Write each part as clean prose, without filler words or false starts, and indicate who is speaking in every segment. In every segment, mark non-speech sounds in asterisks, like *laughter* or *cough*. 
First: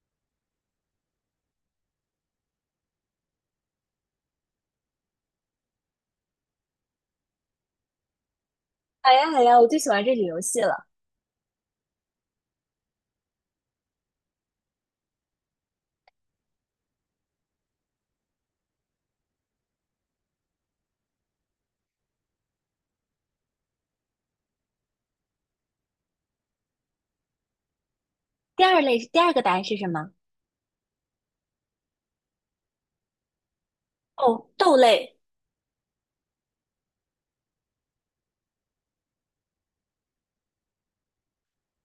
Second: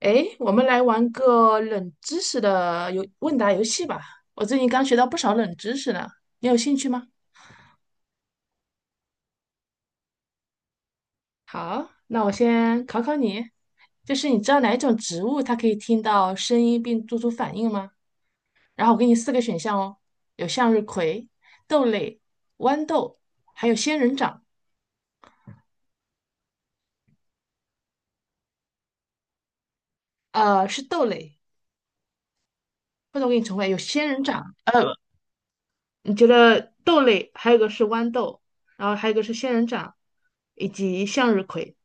Speaker 1: 诶，我们来玩个冷知识的游问答游戏吧。我最近刚学到不少冷知识呢，你有兴趣吗？
Speaker 2: 好呀，好呀，我最喜欢这里游戏了。
Speaker 1: 好，那我先考考你，就是你知道哪一种植物它可以听到声音并做出反应吗？然后我给你四个选项哦，有向日葵、豆类、豌豆，还有仙人掌。
Speaker 2: 第二类，第二个答案是什么？
Speaker 1: 是豆类，或者我给你重复一下有仙人掌。
Speaker 2: 哦，豆类。
Speaker 1: 你觉得豆类，还有一个是豌豆，然后还有一个是仙人掌，以及向日葵。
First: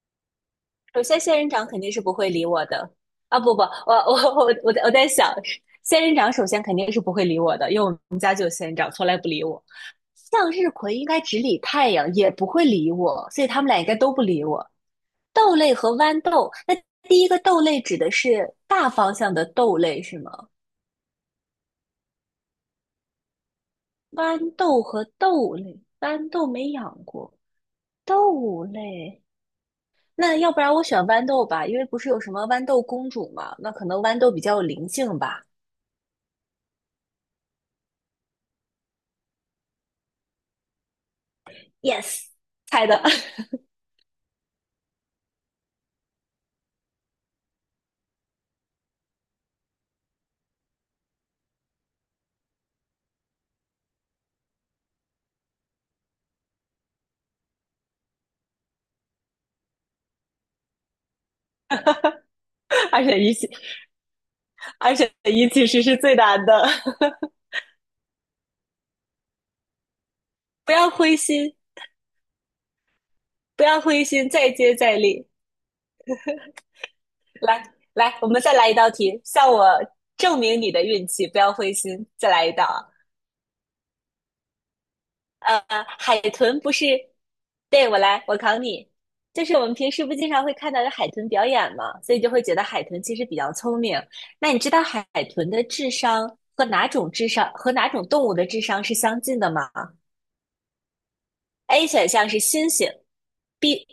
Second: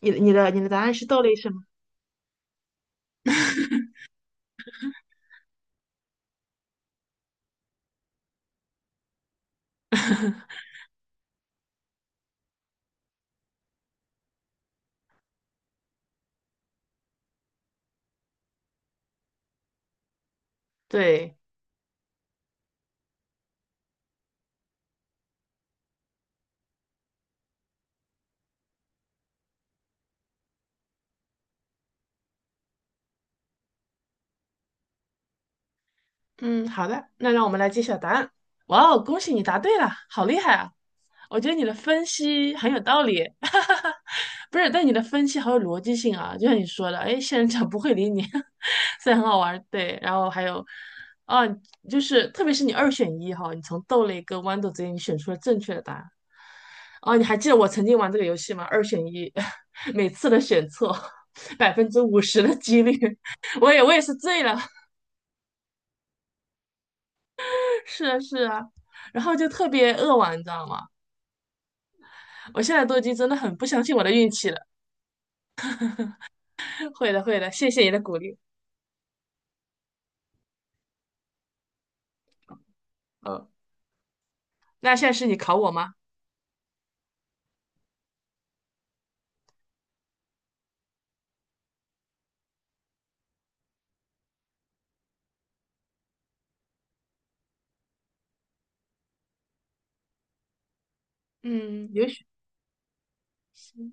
Speaker 1: 你的答案
Speaker 2: 首
Speaker 1: 是
Speaker 2: 先，
Speaker 1: 豆类
Speaker 2: 仙人
Speaker 1: 是吗？
Speaker 2: 掌肯定是不会理我的啊！不，我在想，仙人掌首先肯定是不会理我的，因为我们家就有仙人掌。
Speaker 1: *laughs*
Speaker 2: 向日葵应该只理太阳，也不会理我，所以他们俩应该都不理我。豆类和豌豆，那第一个豆类指的是大方向的豆类是吗？
Speaker 1: 对。
Speaker 2: 豌豆和豆类，豌豆没养过，豆类。那要不然我选豌豆吧，因为不是有什么豌豆公主嘛，那可能豌豆比较有灵性吧。
Speaker 1: 嗯，好的，那让我们来揭晓答案。哇哦，恭喜你答对了，好厉害啊！我觉得你的分
Speaker 2: Yes，
Speaker 1: 析很有
Speaker 2: 猜
Speaker 1: 道
Speaker 2: 的，
Speaker 1: 理，*laughs* 哈哈哈。不是，但你的分析好有逻辑性啊，就像你说的，哎，仙人掌不会理你，*laughs* 虽然很好玩儿，对。然后还有，啊，就是特别是你二选一哈，你从豆类跟豌豆之间你选出了正确的答案。哦，你还记得我曾经玩这个游戏吗？二选一，*laughs* 每次都选错百分之五十的几率，
Speaker 2: *laughs* 二选一其
Speaker 1: *laughs* 我也是醉了，
Speaker 2: 二选一其实是最难的，
Speaker 1: 是啊是啊，然后就特别扼腕，你知
Speaker 2: *laughs*
Speaker 1: 道
Speaker 2: 不
Speaker 1: 吗？
Speaker 2: 要灰心，
Speaker 1: 我现在都已经真的很
Speaker 2: 不
Speaker 1: 不
Speaker 2: 要
Speaker 1: 相信我
Speaker 2: 灰
Speaker 1: 的运
Speaker 2: 心，再
Speaker 1: 气了。
Speaker 2: 接再厉。
Speaker 1: *laughs* 会的会的，
Speaker 2: 来
Speaker 1: 谢谢你的鼓
Speaker 2: 来，我
Speaker 1: 励。
Speaker 2: 们再来一道题，向我证明你的运气，不要灰心，再来一道啊。
Speaker 1: 嗯，那现在是你考
Speaker 2: 呃，
Speaker 1: 我吗？
Speaker 2: 海豚不是，对，我来，我考你，就是我们平时不经常会看到有海豚表演嘛，所以就会觉得海豚其实比较聪明。那你知道海豚的智商和哪种智商和哪种动物的智商是相近的吗？A
Speaker 1: 嗯，有
Speaker 2: 选
Speaker 1: 选
Speaker 2: 项是猩猩，B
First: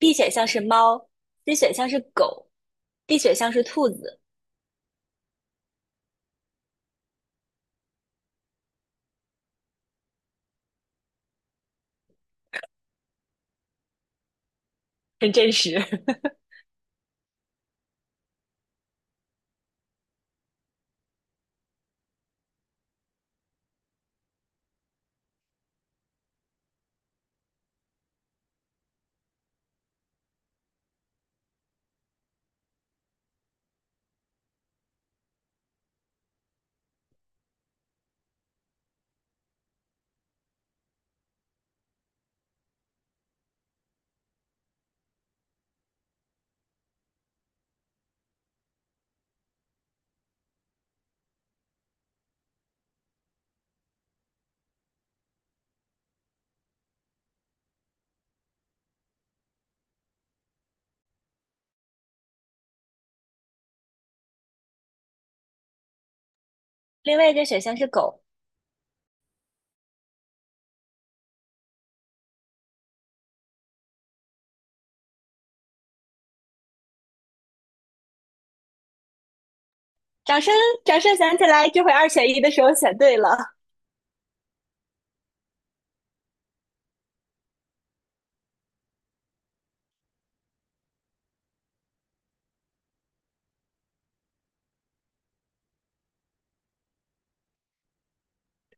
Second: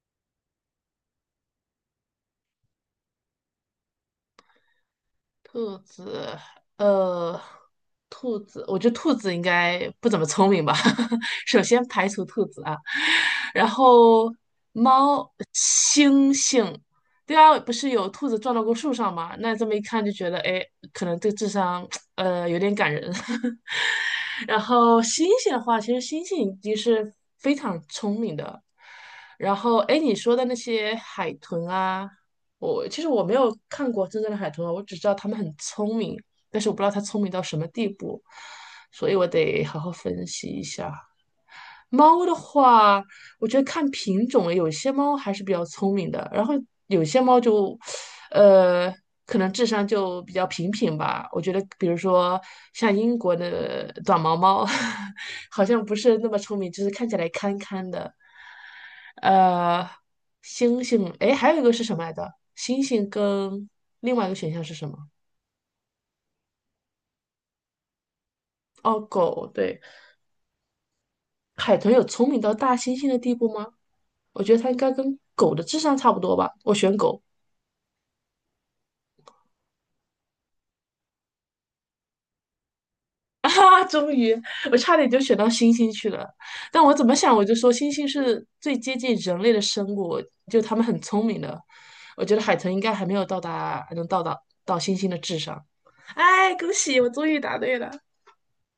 Speaker 2: B 选项是猫，C 选项是狗，D 选项是兔子，
Speaker 1: 兔子，呃，兔子，我觉得兔子应该不怎么聪明吧。*laughs* 首先排除兔子啊，然后猫、
Speaker 2: 很真实。
Speaker 1: 猩
Speaker 2: *laughs*
Speaker 1: 猩，对啊，不是有兔子撞到过树上吗？那这么一看就觉得，哎，可能这智商，有点感人。*laughs* 然后猩猩的话，其实猩猩已经是非常聪明的。然后，哎，你说的那些海豚啊。我其实没有看过真正的海豚啊，我只知道它们很聪明，但是我不知道它聪明到什么地步，所以我得好好分析一下。猫的话，我觉得看品种了有些猫还是比较聪明的，然后有些猫就，呃，可能智商就比较平平吧。我觉得，比如说像英国的短毛猫，*laughs* 好像不是那么聪明，就是看起来憨憨的。呃，星星，诶，还有一个是什么来着？星星跟另外一个选项是什么？
Speaker 2: 另外一个选项是狗。
Speaker 1: 哦，狗，对。海豚有聪明到大猩猩的地步吗？我觉得它应该跟狗的智商差不多吧。我选狗。
Speaker 2: 掌声，掌声响起来！这回二选一的时候选对了。
Speaker 1: *laughs* 啊，终于，我差点就选到猩猩去了。但我怎么想，我就说猩猩是最接近人类的生物，就它们很聪明的。我觉得海豚应该还没有到达，还能到达到猩猩的智商。哎，恭喜，我终于答对了！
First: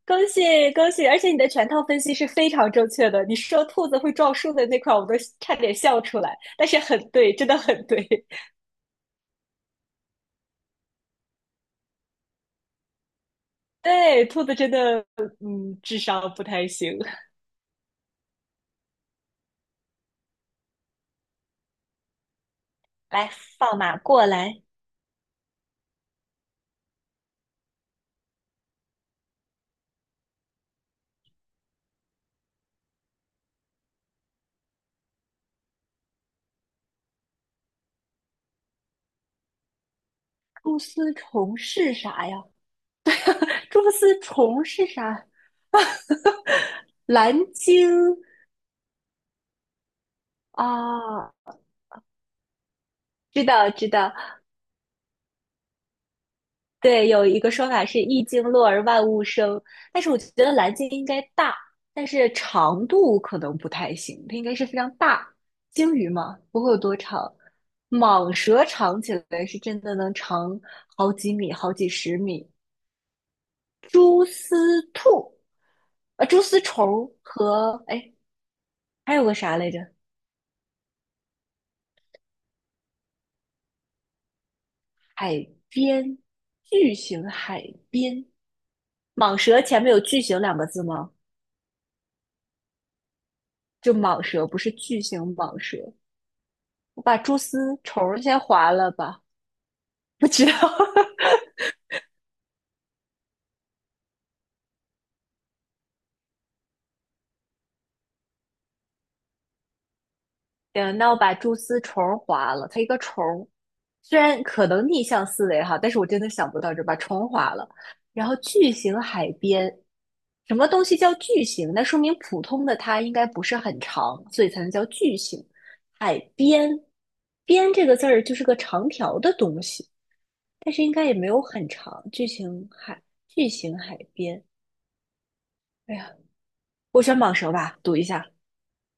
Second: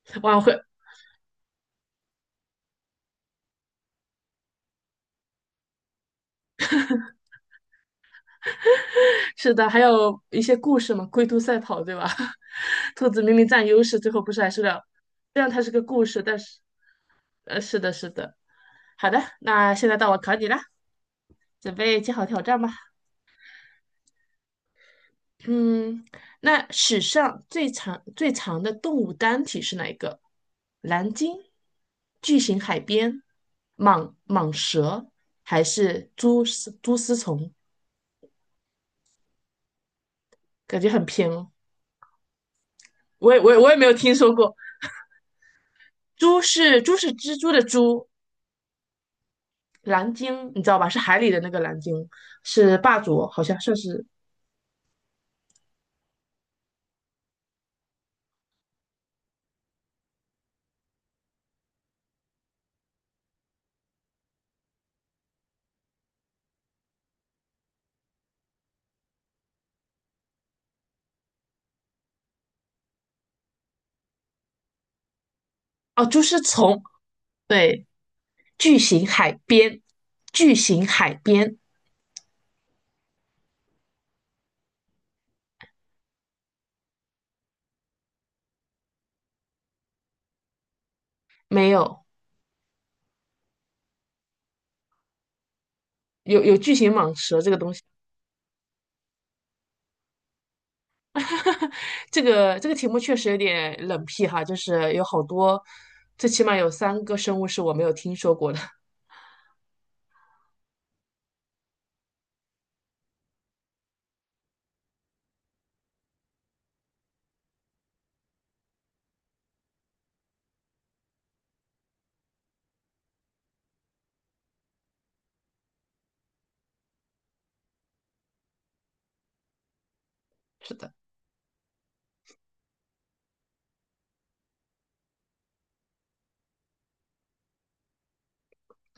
Speaker 2: 恭
Speaker 1: 哇，我
Speaker 2: 喜
Speaker 1: 会
Speaker 2: 恭喜！而且你的全套分析是非常正确的。你说兔子会撞树的那块，我都差点笑出来。但是很对，真的很对。*laughs*
Speaker 1: 是的，还有一些故事嘛，龟兔赛跑，对吧？*laughs* 兔子明明占优势，最后
Speaker 2: 对，
Speaker 1: 不是
Speaker 2: 兔
Speaker 1: 还
Speaker 2: 子
Speaker 1: 是
Speaker 2: 真
Speaker 1: 了。
Speaker 2: 的，
Speaker 1: 虽然它是
Speaker 2: 嗯，
Speaker 1: 个
Speaker 2: 智
Speaker 1: 故事，
Speaker 2: 商
Speaker 1: 但
Speaker 2: 不
Speaker 1: 是，
Speaker 2: 太行。
Speaker 1: 是的，是的。好的，那现在到我考你了，准备接好挑战吧。
Speaker 2: *laughs* 来，放马过来。
Speaker 1: 嗯，那史上最长最长的动物单体是哪一个？蓝鲸、巨型海边、蟒蛇还是蛛丝虫？
Speaker 2: 蛛
Speaker 1: 感觉很
Speaker 2: 丝
Speaker 1: 偏哦，
Speaker 2: 虫是啥呀？
Speaker 1: 我也我也
Speaker 2: *laughs*
Speaker 1: 我也
Speaker 2: 蛛
Speaker 1: 没有听
Speaker 2: 丝
Speaker 1: 说过。
Speaker 2: 虫是啥？
Speaker 1: 猪是猪
Speaker 2: *laughs*
Speaker 1: 是
Speaker 2: 蓝
Speaker 1: 蜘蛛的
Speaker 2: 鲸
Speaker 1: 蛛，蓝鲸你知道吧？是海里
Speaker 2: 啊，
Speaker 1: 的那个蓝鲸，是霸主，好
Speaker 2: 知
Speaker 1: 像
Speaker 2: 道
Speaker 1: 算
Speaker 2: 知
Speaker 1: 是
Speaker 2: 道。对，有一个说法是“一鲸落而万物生”，但是我觉得蓝鲸应该大，但是长度可能不太行，它应该是非常大。鲸鱼嘛，不会有多长。蟒蛇长起来是真的能长好几米、好几十米。蛛丝兔，
Speaker 1: 哦。猪是
Speaker 2: 蛛丝
Speaker 1: 从
Speaker 2: 虫和
Speaker 1: 对
Speaker 2: 哎，
Speaker 1: 巨型
Speaker 2: 还有
Speaker 1: 海
Speaker 2: 个啥来着？
Speaker 1: 边，巨型海边
Speaker 2: 海边，巨型海边。蟒蛇前面有“巨型”两个字吗？
Speaker 1: 没有
Speaker 2: 就蟒蛇，不是巨型蟒蛇。
Speaker 1: 有巨型
Speaker 2: 我
Speaker 1: 蟒
Speaker 2: 把蛛
Speaker 1: 蛇这个东
Speaker 2: 丝
Speaker 1: 西。
Speaker 2: 虫先划了吧，不知道。*laughs*
Speaker 1: *laughs* 这个题目确实有点冷僻哈，就是有好多，最起码有三个生物是我没有听说过的。*laughs*
Speaker 2: 行，那我把蛛丝虫划了，它一个虫虽然可能逆向思维哈，但是我真的想不到这把虫划了。然后巨型海边，什么东西叫巨型？那说明普通的它应该不是很长，所以才能叫巨型。海边，边这个字儿就是个长条的东西，但
Speaker 1: 是
Speaker 2: 是应
Speaker 1: 的，
Speaker 2: 该也没有很长。巨型海边，哎呀，我选蟒蛇吧，赌一下。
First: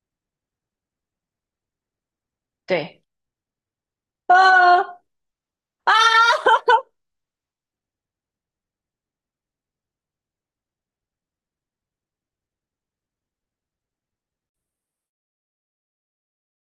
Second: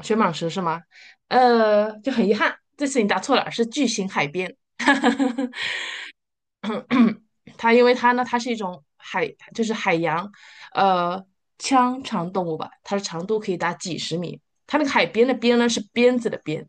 Speaker 1: 雪蟒蛇是吗？就很遗憾，这次
Speaker 2: 对，
Speaker 1: 你答错了，是巨型海
Speaker 2: *laughs*
Speaker 1: 边。
Speaker 2: 啊
Speaker 1: *laughs*
Speaker 2: 啊！
Speaker 1: 它因为它呢，它是一种海，就是海洋，呃，腔肠动物吧，它的长度可以达几十米。它那个海边的边呢是鞭子的鞭，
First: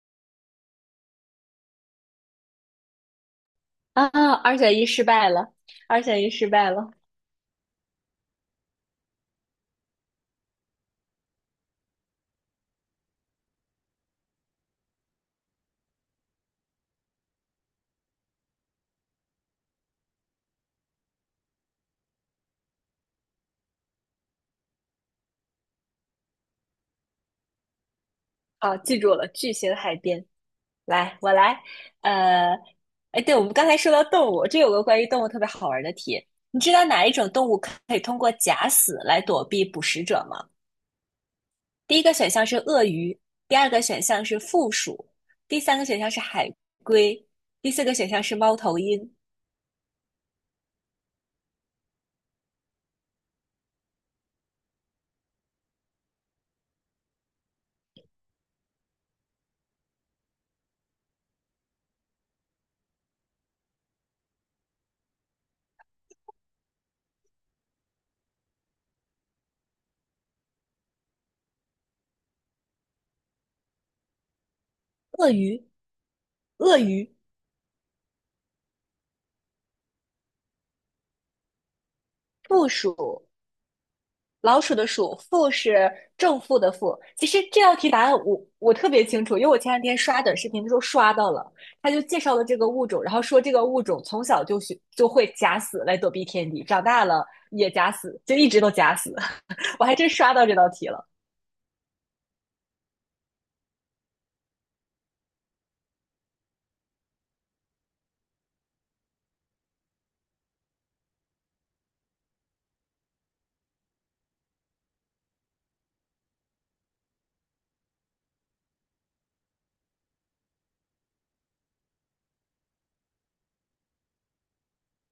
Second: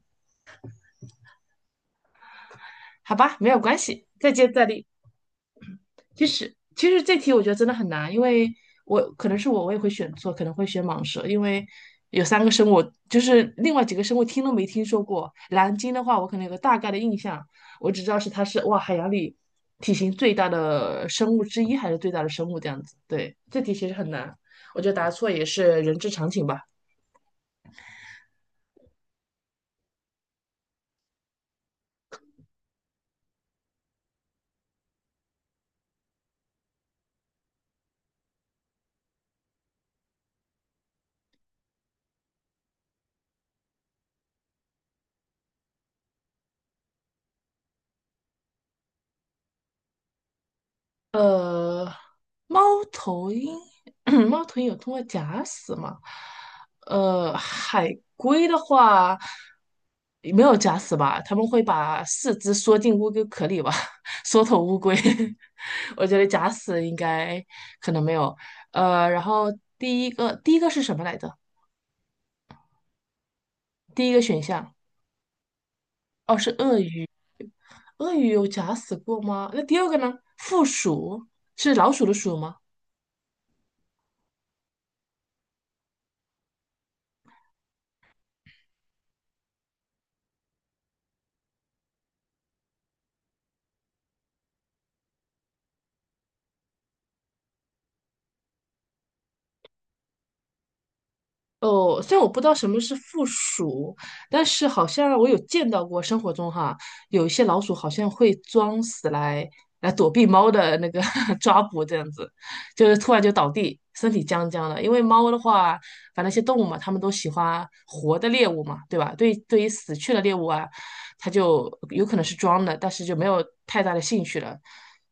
Speaker 1: 好吧，没有关系，再
Speaker 2: 啊！
Speaker 1: 接
Speaker 2: 二
Speaker 1: 再
Speaker 2: 选
Speaker 1: 厉。
Speaker 2: 一失败了，二选
Speaker 1: 其
Speaker 2: 一失
Speaker 1: 实
Speaker 2: 败
Speaker 1: 其
Speaker 2: 了。
Speaker 1: 实这题我觉得真的很难，因为我可能是我我也会选错，可能会选蟒蛇，因为有三个生物，就是另外几个生物听都没听说过。蓝鲸的话，我可能有个大概的印象，我只知道是它是哇海洋里体型最大的生物之一，还是最大的生物这样子。对，这题其实很难，我觉得答错也是人之常情吧。
Speaker 2: 好，记住了，巨型海边。来，我来。呃，哎，对，我们刚才说到动物，这有个关于动物特别好玩的题。你知道哪一种动物可以通过假死来躲避捕食者吗？第一个选项是鳄鱼，第二个选项是负鼠，第三个选项是海龟，第四个选项是猫头鹰。
Speaker 1: 呃，猫头鹰，*clears throat* 猫头鹰有通过假死吗？海龟的话也没有假死吧？他们会把四肢缩进乌龟壳里吧？*laughs* 缩头乌龟，*laughs* 我觉得假死应该可能没有。然后第一个是什么来着？第一个选项
Speaker 2: 鳄鱼，
Speaker 1: 哦是
Speaker 2: 鳄
Speaker 1: 鳄鱼，
Speaker 2: 鱼，
Speaker 1: 鳄鱼有假死过吗？那第二个呢？负鼠是老鼠的鼠吗？
Speaker 2: 负鼠。老鼠的鼠，负是正负的负。其实这道题答案我特别清楚，因为我前两天刷短视频的时候刷到了，他就介绍了这个物种，然后说这个物种从小就学就会假死来躲避天敌，长大了也假死，就一直都假死。*laughs* 我还真刷到这道题了，
Speaker 1: 哦，虽然我不知道什么是负鼠，但是好像我有见到过生活中哈，有一些老鼠好像会装死来躲避猫的那个 *laughs* 抓捕，这样子，就是突然就倒地，身体僵僵的。因为猫的话，反正一些动物嘛，它们都喜欢活的猎物嘛，对吧？对，对于死去的猎物啊，它就有可能是装的，但是就没有太大的兴趣了，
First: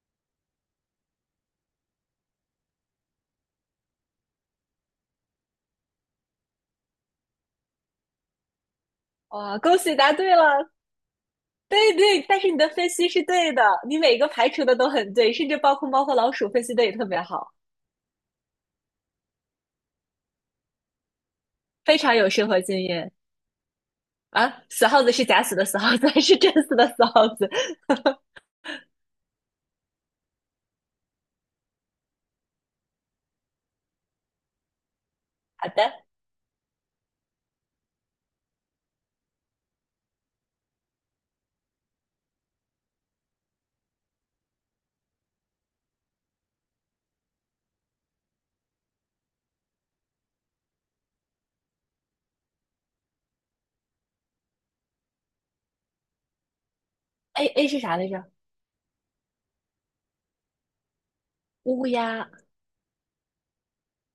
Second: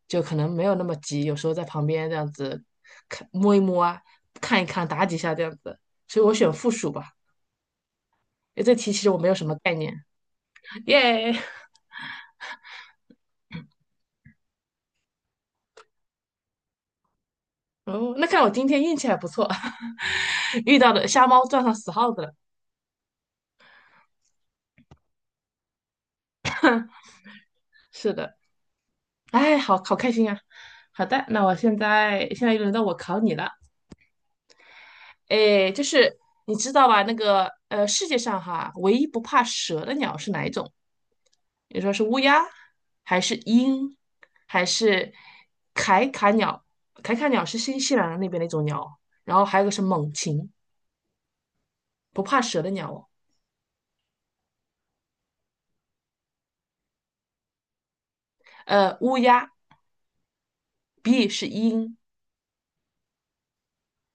Speaker 1: 就可能没有那么急，有时候在旁边这样子看摸一摸啊，看一看，打几下这样子。所以我选负数吧。哎，这题其实我没有什么
Speaker 2: 哇，
Speaker 1: 概
Speaker 2: 恭
Speaker 1: 念，
Speaker 2: 喜答对了！
Speaker 1: 耶！yeah!
Speaker 2: 对对，但是你的分析是对的，你每一个排除的都很对，甚至包括猫和老鼠分析的也特别好，
Speaker 1: 哦，那看来我今天运气还不错，*laughs* 遇到的瞎猫撞上死
Speaker 2: 非
Speaker 1: 耗
Speaker 2: 常
Speaker 1: 子
Speaker 2: 有
Speaker 1: 了。
Speaker 2: 生活经验啊！死耗子是假死的死耗子，还是真死的死耗子？
Speaker 1: 是的，哎，好好开心啊！好的，那我现在又轮到我考你了。
Speaker 2: 好
Speaker 1: 哎，就
Speaker 2: 的。
Speaker 1: 是你知道吧？那个世界上哈，唯一不怕蛇的鸟是哪一种？你说是乌鸦，还是鹰，还是凯卡鸟？凯卡鸟是新西兰那边的一种鸟，然后还有个是猛禽，不怕蛇的鸟哦。
Speaker 2: A 是啥来着？
Speaker 1: 乌鸦，B 是
Speaker 2: 乌
Speaker 1: 鹰。
Speaker 2: 鸦，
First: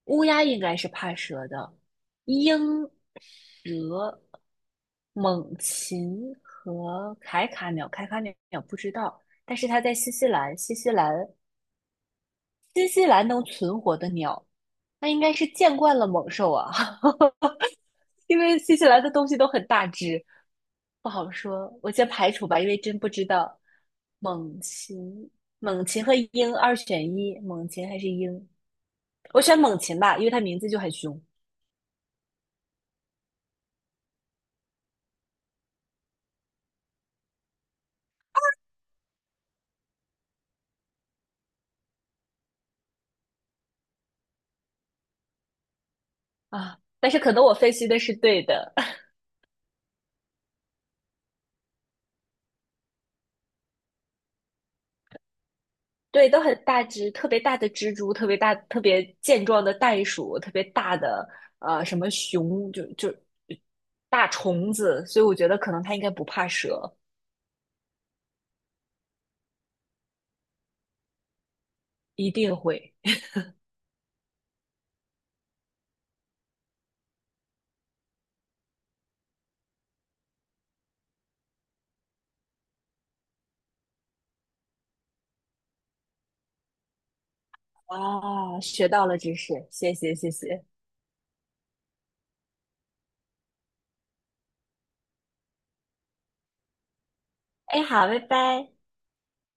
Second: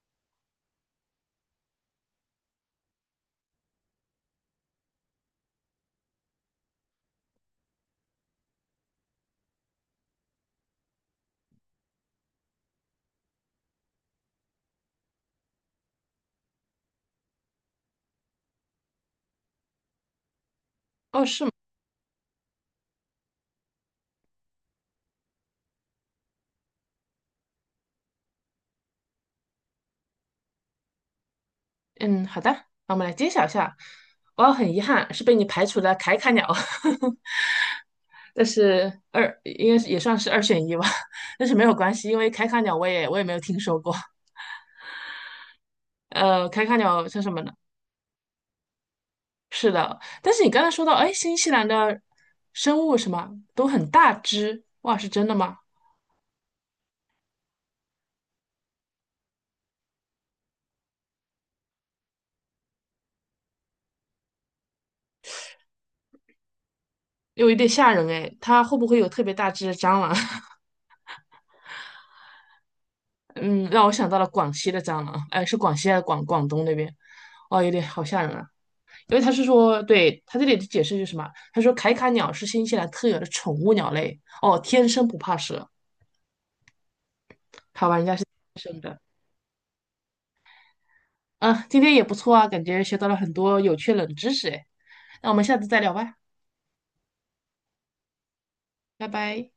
Speaker 2: 乌鸦应该是怕蛇的，鹰、蛇、猛禽和凯卡鸟，凯卡鸟不知道，但是它在新西兰，新西兰能存活的鸟，那应该是见惯了猛兽啊，*laughs* 因为新西兰的东西都很大只，不好说，我先排除吧，因为真不知道。猛禽，猛禽和鹰二选一，猛禽还是鹰？我选猛禽吧，因为它名字就很凶
Speaker 1: 嗯，好的，那我们来揭晓一下。哇，很遗憾是被你排除了凯卡鸟，*laughs* 但是二应该是也算是二选一吧，*laughs* 但是没有关系，因为凯卡鸟我也没有听说过。凯卡
Speaker 2: 啊。
Speaker 1: 鸟
Speaker 2: 但是
Speaker 1: 是什
Speaker 2: 可
Speaker 1: 么
Speaker 2: 能
Speaker 1: 呢？
Speaker 2: 我分析的是对的，*laughs*
Speaker 1: 是的，但是你刚才说到，哎，新西兰的生物什么都很大只，哇，是真的吗？
Speaker 2: 对，都很大只，特别大的蜘蛛，特别大、特别健壮的袋鼠，特别大的什么熊，就大虫子，所以我觉得可能它应该不怕蛇，
Speaker 1: 有一点吓人哎，它会不会有特别大只的蟑螂？
Speaker 2: 一定会
Speaker 1: *laughs* 嗯，让我想到了广西的蟑螂，哎，是广西还是广广东那边？哇，有点好吓人啊。因为他是说，对，他这里的解释是什么？他说凯卡鸟是新西兰特有的宠物鸟类，哦，天生不怕蛇。好吧，人家是，
Speaker 2: 啊。学到了知识，谢谢。
Speaker 1: 嗯，今天也不错啊，感觉学到了很多有趣冷知识哎。那我们下次再聊吧，
Speaker 2: 哎，好，拜拜。
Speaker 1: 拜拜。